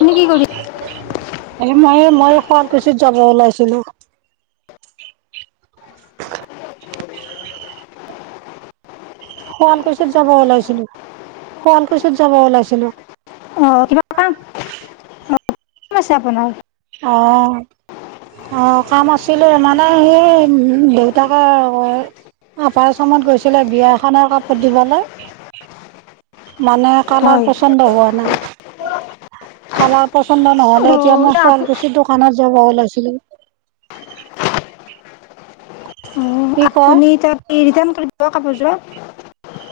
আপুনি কি কৰি এনে মইয়ে, মই শুৱালকুছিত যাব ওলাইছিলো। [unintelligible] শুৱালকুছিত যাব ওলাইছিলো, শুৱালকুছিত যাব ওলাইছিলো। অ কিবা কাম অ কোন আছে আপোনাৰ অহ। অ কাম আছিলে, মানে সেই দেউতাকে অপাৰ আসামণত গৈছিলে বিয়া এখনৰ কাপোৰ দিবলে। মানে কালাৰ হয় পচন্দ হোৱা নাই। কালাৰ পচন্দ নহলে এতিয়া অঁ মই আপু শুৱালকুছি দোকানত যাব উলাইছিলো [unintelligible] অঁ, আপুনি তাত ৰিটাৰ্ণ কৰি দিব কাপোৰযোৰ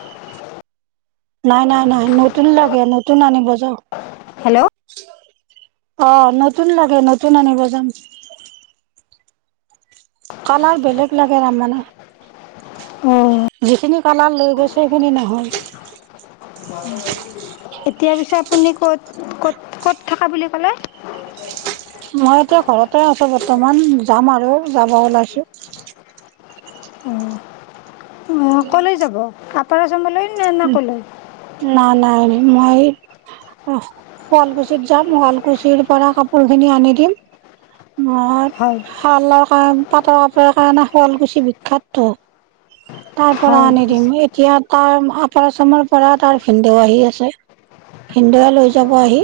নাই নাই নাই নতুন লাগে নতুন আনিব যাওঁ। হেল্ল' অ নতুন লাগে নতুন আনিব যাম। কালাৰ বেলেগ লাগে তাৰমানে। অঁ যিখিনি, কালাৰ লৈ গৈছে সেইখিনি নহয়। এতিয়া পিছে আপুনি ক'ত ক'ত ক'ত থকা বুলি ক'লে? মই এতিয়া ঘৰতে আছো বৰ্তমান, যাম আৰু যাব ওলাইছো। উম মই কলৈ যাব, আপাৰ আসামলৈ নাই নাই মই অ, শুৱালকুছিত যাম, শুৱালকুছিৰ পৰা কাপোৰ খিনি আনি দিম। মই হয় শালৰ কাৰণ পাটৰ কাপোৰ কাৰণে শুৱালকুছি বিখ্যাতটো। তাৰ পৰা হয় আনি দিম। এতিয়া তাৰ, আপাৰ আছামৰ পৰা তাৰ ভিনদেউ আহি আছে। ভিন্দয়ে লৈ যাব আহি।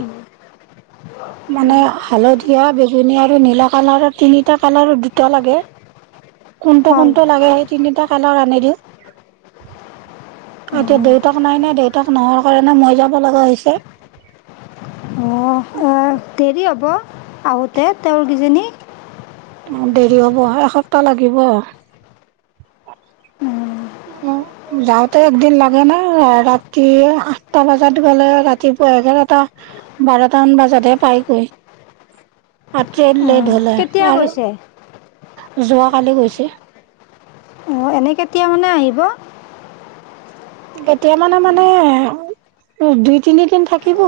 মানে হালধীয়া, বেঙুনীয়া আৰু নীলা কালাৰ তিনিটা কালাৰৰ দুটা লাগে। কোনটো হয় কোনটো লাগে সেই তিনিটা কালাৰ আনি দিওঁ। এতিয়া দেউতাক নাই ন, দেউতাক নোহোৱাৰ কাৰণে মই যাব লগা হৈছে। অঁ অ দেৰি হ'ব, আহোঁতে তেওঁৰ কেইজনী? অ দেৰি হব এসপ্তাহ লাগিব। অঁ, উম। যাওঁতে একদিন লাগে ন, ৰাতি আঠটা বজাত গলে, ৰাতিপুৱা এঘাৰটা বাৰটামান বজাতহে পাইগৈ। ট্ৰেন লেট অঁ, হ'লে কেতিয়া আৰু গৈছে? যোৱাকালি গৈছে। অঁ, এনে কেতিয়া মানে আহিব? এতিয়া মানে মানে দুই তিনিদিন থাকিব।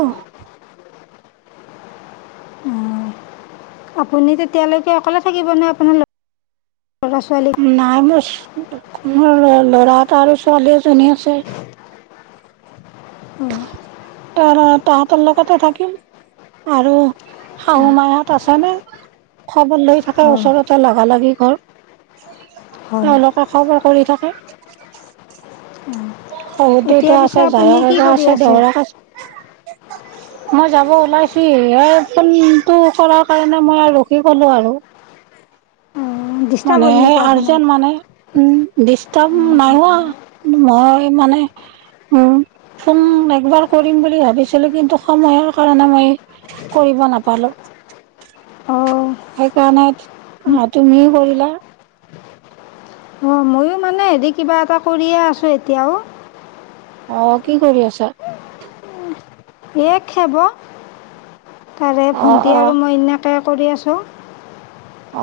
[unintelligible] অঁ, আপুনি তেতিয়ালৈকে অকলে থাকিবনে, আপোনাৰ? ল'ৰা ছোৱালী নাই মোৰ মোৰ ল'ৰা এটা আৰু ছোৱালী এজনী আছে। অঁ, ত তাহঁতৰ লগতে থাকিম। আৰু শাহু অঁ মাহত আছে নে খবৰ লৈ থাকে অঁ ওচৰতে লাগা লাগি ঘৰ হয় তেওঁলোকে খবৰ কৰি থাকে হহু এতিয়া দেউতা পিছে আছে আপুনি কি জায়জ কৰি আছে দেউতাক আছে মই যাব ওলাইছি সেই ফোনটো কৰাৰ কাৰণে মই আৰু ৰখি গলো আৰু ডিষ্টাৰ্ব মানে হ'ল নেকি আৰ্জে আপোনাৰ মানে উম ডষ্টাৰ নাইহোৱা মই মানে উম ফোন একবাৰ কৰিম বুলি ভাবিছিলো কিন্তু সময়ৰ কাৰণে মই কৰিব কৰিব নাপালো অঁ সেইকাৰণে তুমি কৰিলা অঁ ময়ো মানে হেৰি কিবা এটা কৰিয়ে আছোঁ এতিয়াও অঃ কি কৰি আছা এই খোব তাৰে অ ভণ্টি অ আৰু মই এনেকৈ কৰি আছোঁ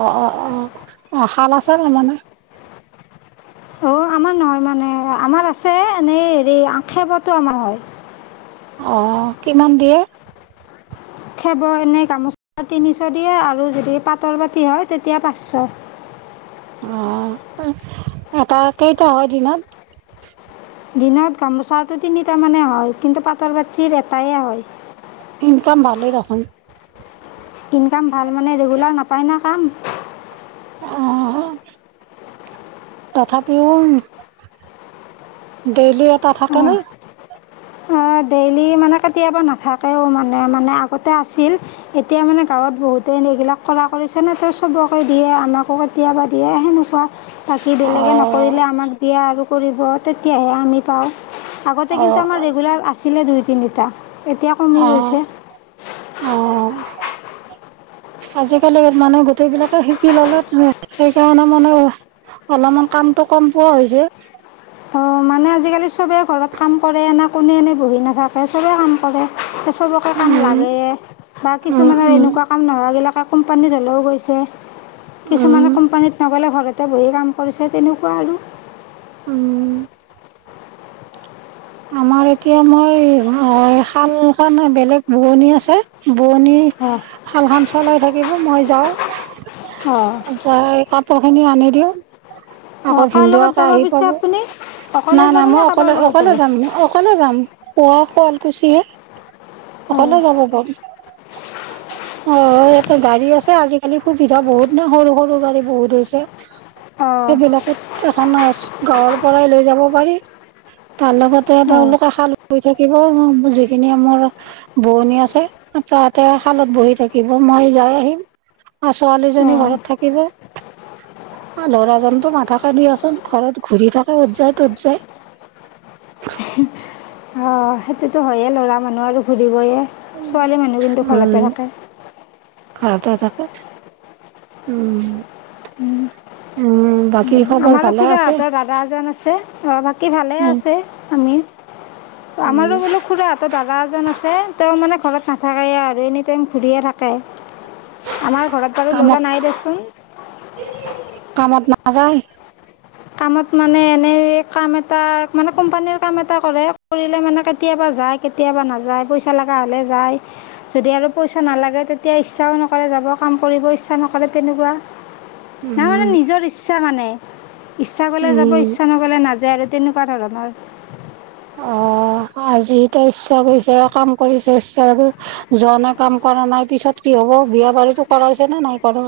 অ অ অ অ শাল আছে ন মানে অঁ আমাৰ নহয় মানে আমাৰ আছে এনেই হেৰি আখেপতো আমাৰ হয় অ কিমান দিয়ে খেব এনেই গামোচা তিনিশ দিয়ে আৰু যদি পাতল বাতি হয় তেতিয়া পাঁচশ আহ এটা কেইটা হয় দিনত দিনত গামোচাটো তিনিটামানে হয় কিন্তু পাটৰ বাতিৰ এটাইে হয় ইনকাম ভালেই দেখোন ইনকাম ভাল মানে ৰেগুলাৰ নাপায় ন কাম আহ তথাপিও ডেইলি এটা থাকে ন অঁ ডেইলি মানে কেতিয়াবা নাথাকেও মানে মানে আগতে আছিল এতিয়া মানে গাঁৱত বহুত ততেনে এইবিলাক কৰা কৰিছেনে ত চবকে দিয়ে আমাকো কেতিয়াবা দিয়ে সেনেকুৱা বাকী অ বেলেগে নকৰিলে আমাক দিয়া আৰু কৰিব তেতিয়াহে আমি পাওঁ আগতে অ কিন্তু আমাৰ ৰেগুলাৰ আছিলে দুই তিনিটা এতিয়া কমি অ গৈছে [inaudible] আজিকালি মানে গোটেইবিলাকে শিকি ললে সেইকাৰণে মানে অলপমান কামতটো কম পোৱা হৈছে মানে আজিকালি চবেই ঘৰত কাম কৰে এনে কোনে এনে বহি নাথাকে চবেই কাম কৰে চবকে উম কাম লাগে বা উম কিছুমানৰ উম এনেকুৱা কাম নোহাগিলাক থকা কোম্পানীত হ'লেও গৈছে কিছুমানে উম কোম্পানীত নগ'লে ঘৰত ত বহি কাম কৰিছে তেনেকুৱা আৰু উম আমাৰ এতিয়া মই শাল খ বেলেগ ভগণি আছে বোৱনি অঁ শাল সান চলাই থাকিব মই যাওঁ অঁ য খিনি আনি দিওঁ অঁ আকৌ কাৰ লগত ভিনন্দাকে যাব আহি পিছে পাব আপুনি অকলে নাই যাব না নে মই কাৰোবাৰ অকলে লগত যাব অকলে যাম অকলে যাম পুৱা শুৱালকুছিয়ে অঁ অকলে যব ব অ ইয়াতে গাড়ী আছে আজিকালি সুবিধা বহুত নে সৰু সৰু গাড়ী বহুত হৈছে অঁ সেইবিলাকত এখন গাঁৱৰ পৰাই লৈ যাব পাৰি তাৰ লগতে অঁ তেওঁলোকে খাল ব থাকিব যিখিনি আমাৰ ভনী আছে তাতে শালত বহি থাকিব মই যাই আহিম আৰু ছোৱালীজনী অঁ ঘৰত থাকিব ল'ৰাজনতো নাথাকে দিয়াচোন ঘৰত ঘূৰি থাকে ত যাই তত যাই অ সেইটোতো হয়য়ে ল'ৰা মানুহ আৰু ঘুৰিবয়ে ছোৱালী মানুহ কিন্তু ঘৰতে উম থাকে। ঘৰতে থাকে উম উম বাক আমাৰো খুৰাহঁতৰ দাদা এজন আছে। বাকী ভালে উম, আছে আমি। উম, আমাৰো বোলো খুৰা হতৰ দাদা এজন আছে। তেওঁ মানে ঘৰত নাথাকায়ে আৰু এনি টাইম ঘূৰিয়ে থাকে। আমাৰ ঘৰত বাৰু ল'ৰা কামত নাই দেচোন। কামত নাযায়? কামত মানে এনেই কাম এটা মানে কোম্পানীৰ কাম এটা কৰে। কৰিলে মানে কেতিয়াবা কেতিয়াবা যায় কেতিয়াব নাযায় পইচা লগা হলে যাই। যদি আৰু পইচা নালাগে তেতিয়া ইচ্ছাও নকৰে য যাব কাম কৰিব ইচ্ছা নকৰে তেনেকুৱা। তাৰমানে উম, নিজৰ ইচ্ছা মানে। ইচ্ছা কৰিলে যাব উম। ইচ্ছা নগ'লে নাযায় আৰু তেনেকুৱা ধৰণৰ। অঁ। অ আজি এতিয়া ইচ্ছা কৰিছে, কাম কৰিছে, ইচ্ছা যোৱানে কাম কৰা নাই, নপিছত কি হ' অ বিয়া বাৰীটো কৰা হৈছে নে নাই কৰা?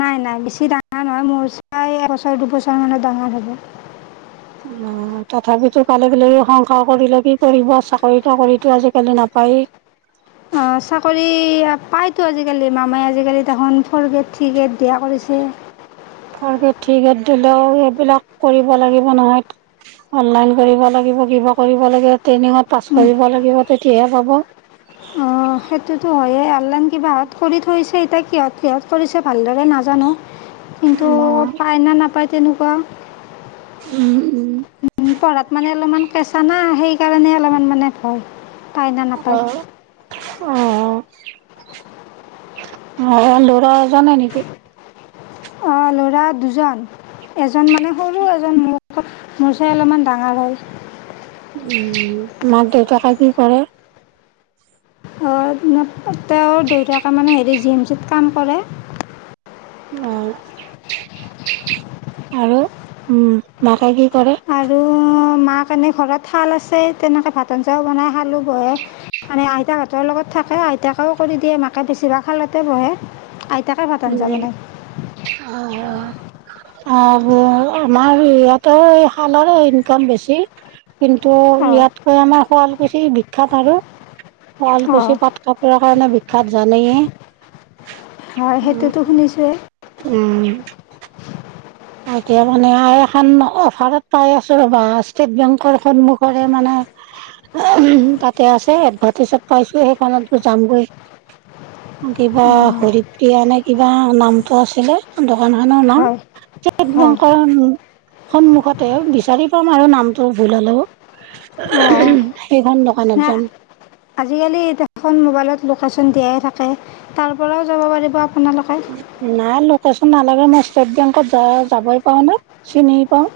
নাই বেছি নাই নহয় মোৰ চাই এবছৰ দুবছৰমানৰ ডাঙৰ হ'ব। অ তথাপিতো কালে বিলাক সংসাৰ কৰিলে কি কৰিব? চাকৰি তাকৰিতো আজিকালি নাপায়েই। [inaudible] অ চাকৰি পায়তো আজিকালি মামাই আজিকালি দেখোন ফ'ৰ গ্ৰেড থ্ৰী গ্ৰেড দিয়া কৰিছে। চে। ফৰ গ্ৰেড, থ্ৰী গ্ৰেড দিলেও এইবিলাক কৰিব লাগিব নহয় অনলাইন কৰিব লাগিব। কৰিব লাগে, ট্ৰেইনিঙত পাছ কৰিব লাগিব, তেতিয়াহে পাব। অ। অ সেইটোতো হয়েই অনলাইন কিবাহঁত কৰি থৈছে এতিয়া কিহত কিহঁত কৰিছে ভালদৰে নাজানো। কিন্তু উম, পায় ন নাপায় তেনেকুৱা? উম উম। পঢ়াত মানে অলপমান কেঁচা না, সেইকাৰণে অলপমান মানে ভয়। পায় না নাপায়? অ অ অন্ধৰা জানাই নেকি? অ ল'ৰা দুজন, এজন মানে সৰু এজন মোক মোৰ চাই অলপমান ডাঙৰ হয়। উম, মাক -দেউতাকে কি কৰে? অ, তেওঁৰ দেউতাকে মানে হেৰি জি এম চিত কাম কৰে। অ আৰু উম মাকে কি কৰে আৰু মা কাৰণে ঘৰত থাল আছে, তেনেকৈ ভাত আঞ্জাও বনাই খালো বহে মানে আইতাহঁতৰ লগত থা এই আইতাকেও কৰি দিয়ে মাকে বেছিভাগ শালতে বহে। আই উম অ। আৰু আমাৰ ইয়াতে এই শালৰে ইনকাম বেছি। কিন্তু অঁ ইয়াতকৈ আমাৰ শুৱালকুছি বিখ্যাত আৰু। অঁ শুৱালকুছি পাট কা কাৰণে বিখ্যাত জানেই। টো শুনিছোঁ। উম। এতিয়া মানে আৰু এখন অফাৰত পাই আছো ৰবা, ষ্টেট বেংকৰ সন্মুখৰে মানে তাতে আছে এডভাৰটাইজত পাইছো, সেইখনত গ যামগৈ। কিবা অঁ হৰিয়া নে কিবা নামটো আছিলে? [unintelligible] হয় হয় সন্মুখতে বিচাৰি পাম আৰু নামটো ভুল হলেও। অঁ সেইখন দোকানত নাই যাম। আজিকালি দেখোন মোবাইলত লোকেশ্যন দিয়াই থাকে। তাৰ পৰাও যাব পাৰিব আপোনালোকে নাই লোকেছ নালাগে মই ষ্টেট বেংকত যা যাবই পৰা নাই, চিনি পাওঁ।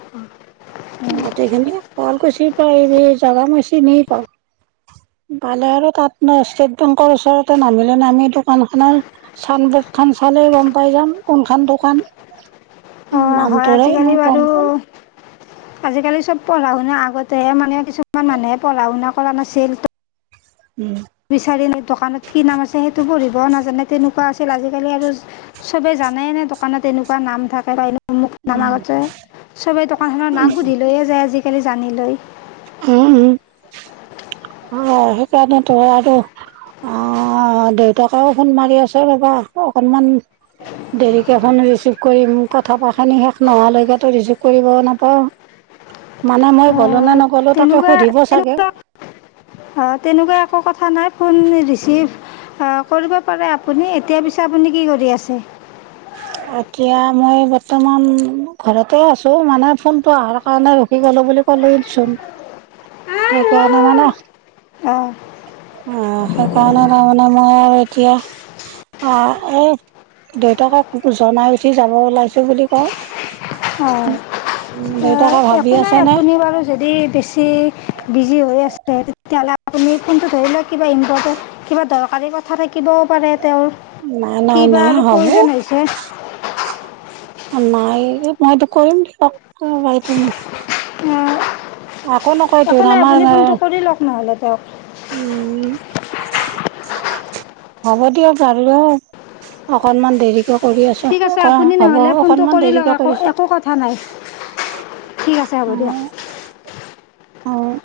গোটেইখিনি শুৱালকুছিৰপৰা এই জাগা মই চিনিয়েই পাওঁ। ভালে আৰু তাত ন ষ্টেট বেংকৰ ওচৰতে নামিলোঁ নামি দোকান খনৰ চান ব খন চালে গম পাই যাম কোনখন দোকান হয় নামটোৰে আজিকালি মই গম বাৰু পাম আজিকালি চব পঢ়া শুনা আগতেহে মানে কিছুমান মানুহে পঢ়া শুনা কৰা নাছিল। উম বিচাৰি ন দোকানত কি নাম আছে সেইটো পঢ়িব নাজানে তেনেকোৱা আছিল আজিকালি আৰু চবে জানে নে দোকানত তেনেকোৱা নাম থাকে পাৰিলে ম নামগতে চবে দোকানখনৰ নাম সুধি লৈয়ে যায় আজিকালি জানি লৈ। উম উম অ সেইকাৰণেতো আৰু অ দেউতাকেও ফোন মাৰি আছে ৰবা অকনমান। দেৰিকে ফোন ৰিচিভ কৰিম কথা পখিনি শেষ নোহোৱা লৈকেটো ৰিচিভ কৰিবও নাপাওঁ। মানে মই গলোনা নগলো তাকে সুধিব চাগে। অ তেনেকোৱা একো কথা নাই ফোন ৰিচিভ। কৰিব পাৰে আপুনি এতিয়া পিছে আপুনি কি কৰি আছে। এতিয়া মই বৰ্তমান ঘৰতে আছো মানে ফোনটো অহাৰ কাৰণে ৰখি গ'ল। বুলি ক'লচোন সেইকাৰণে মানে। [unintelligible] অ সেইকাৰণে তাৰমানে মই আৰু এতিয়া অহ এই। দেউতাকে জনাই উঠি যাব ওলাইছো বুলি কওঁ। অঁ দেউতাকে ভাবি একো আছো। নাই আপুনি বাৰু যদি। বেছি বিজি হৈ আছে তেতিয়াহ'লে আপুনি ফোনটো ধৰি লওক কিবা ইম্পৰ্টেণ্ট কিবা দৰকাৰ। বাৰীৰ কথা থাকিবও পাৰে। তেওঁৰ ন নাই কিবা নাই আৰু হব। প্ৰয়োজন হৈছে নাই মইতো কৰিম দিয় বাইন। আকৌ নকৌ একো তোৰ নাই আমাৰ। আপুনি ফোনটো কৰি লওক নহ'লে তেওঁক উম। হ'ব দিয়ক বাৰু অ অকনমান দেৰিকে। কৰি আছো ঠিক আছে অ আপুনি হ'ব নহ'লে ফোনটো অকনমান কৰি লওক দেৰিকে একো কৰিছো একো কথা নাই। ঠিক আছে হ'ব দিয়া। অ অ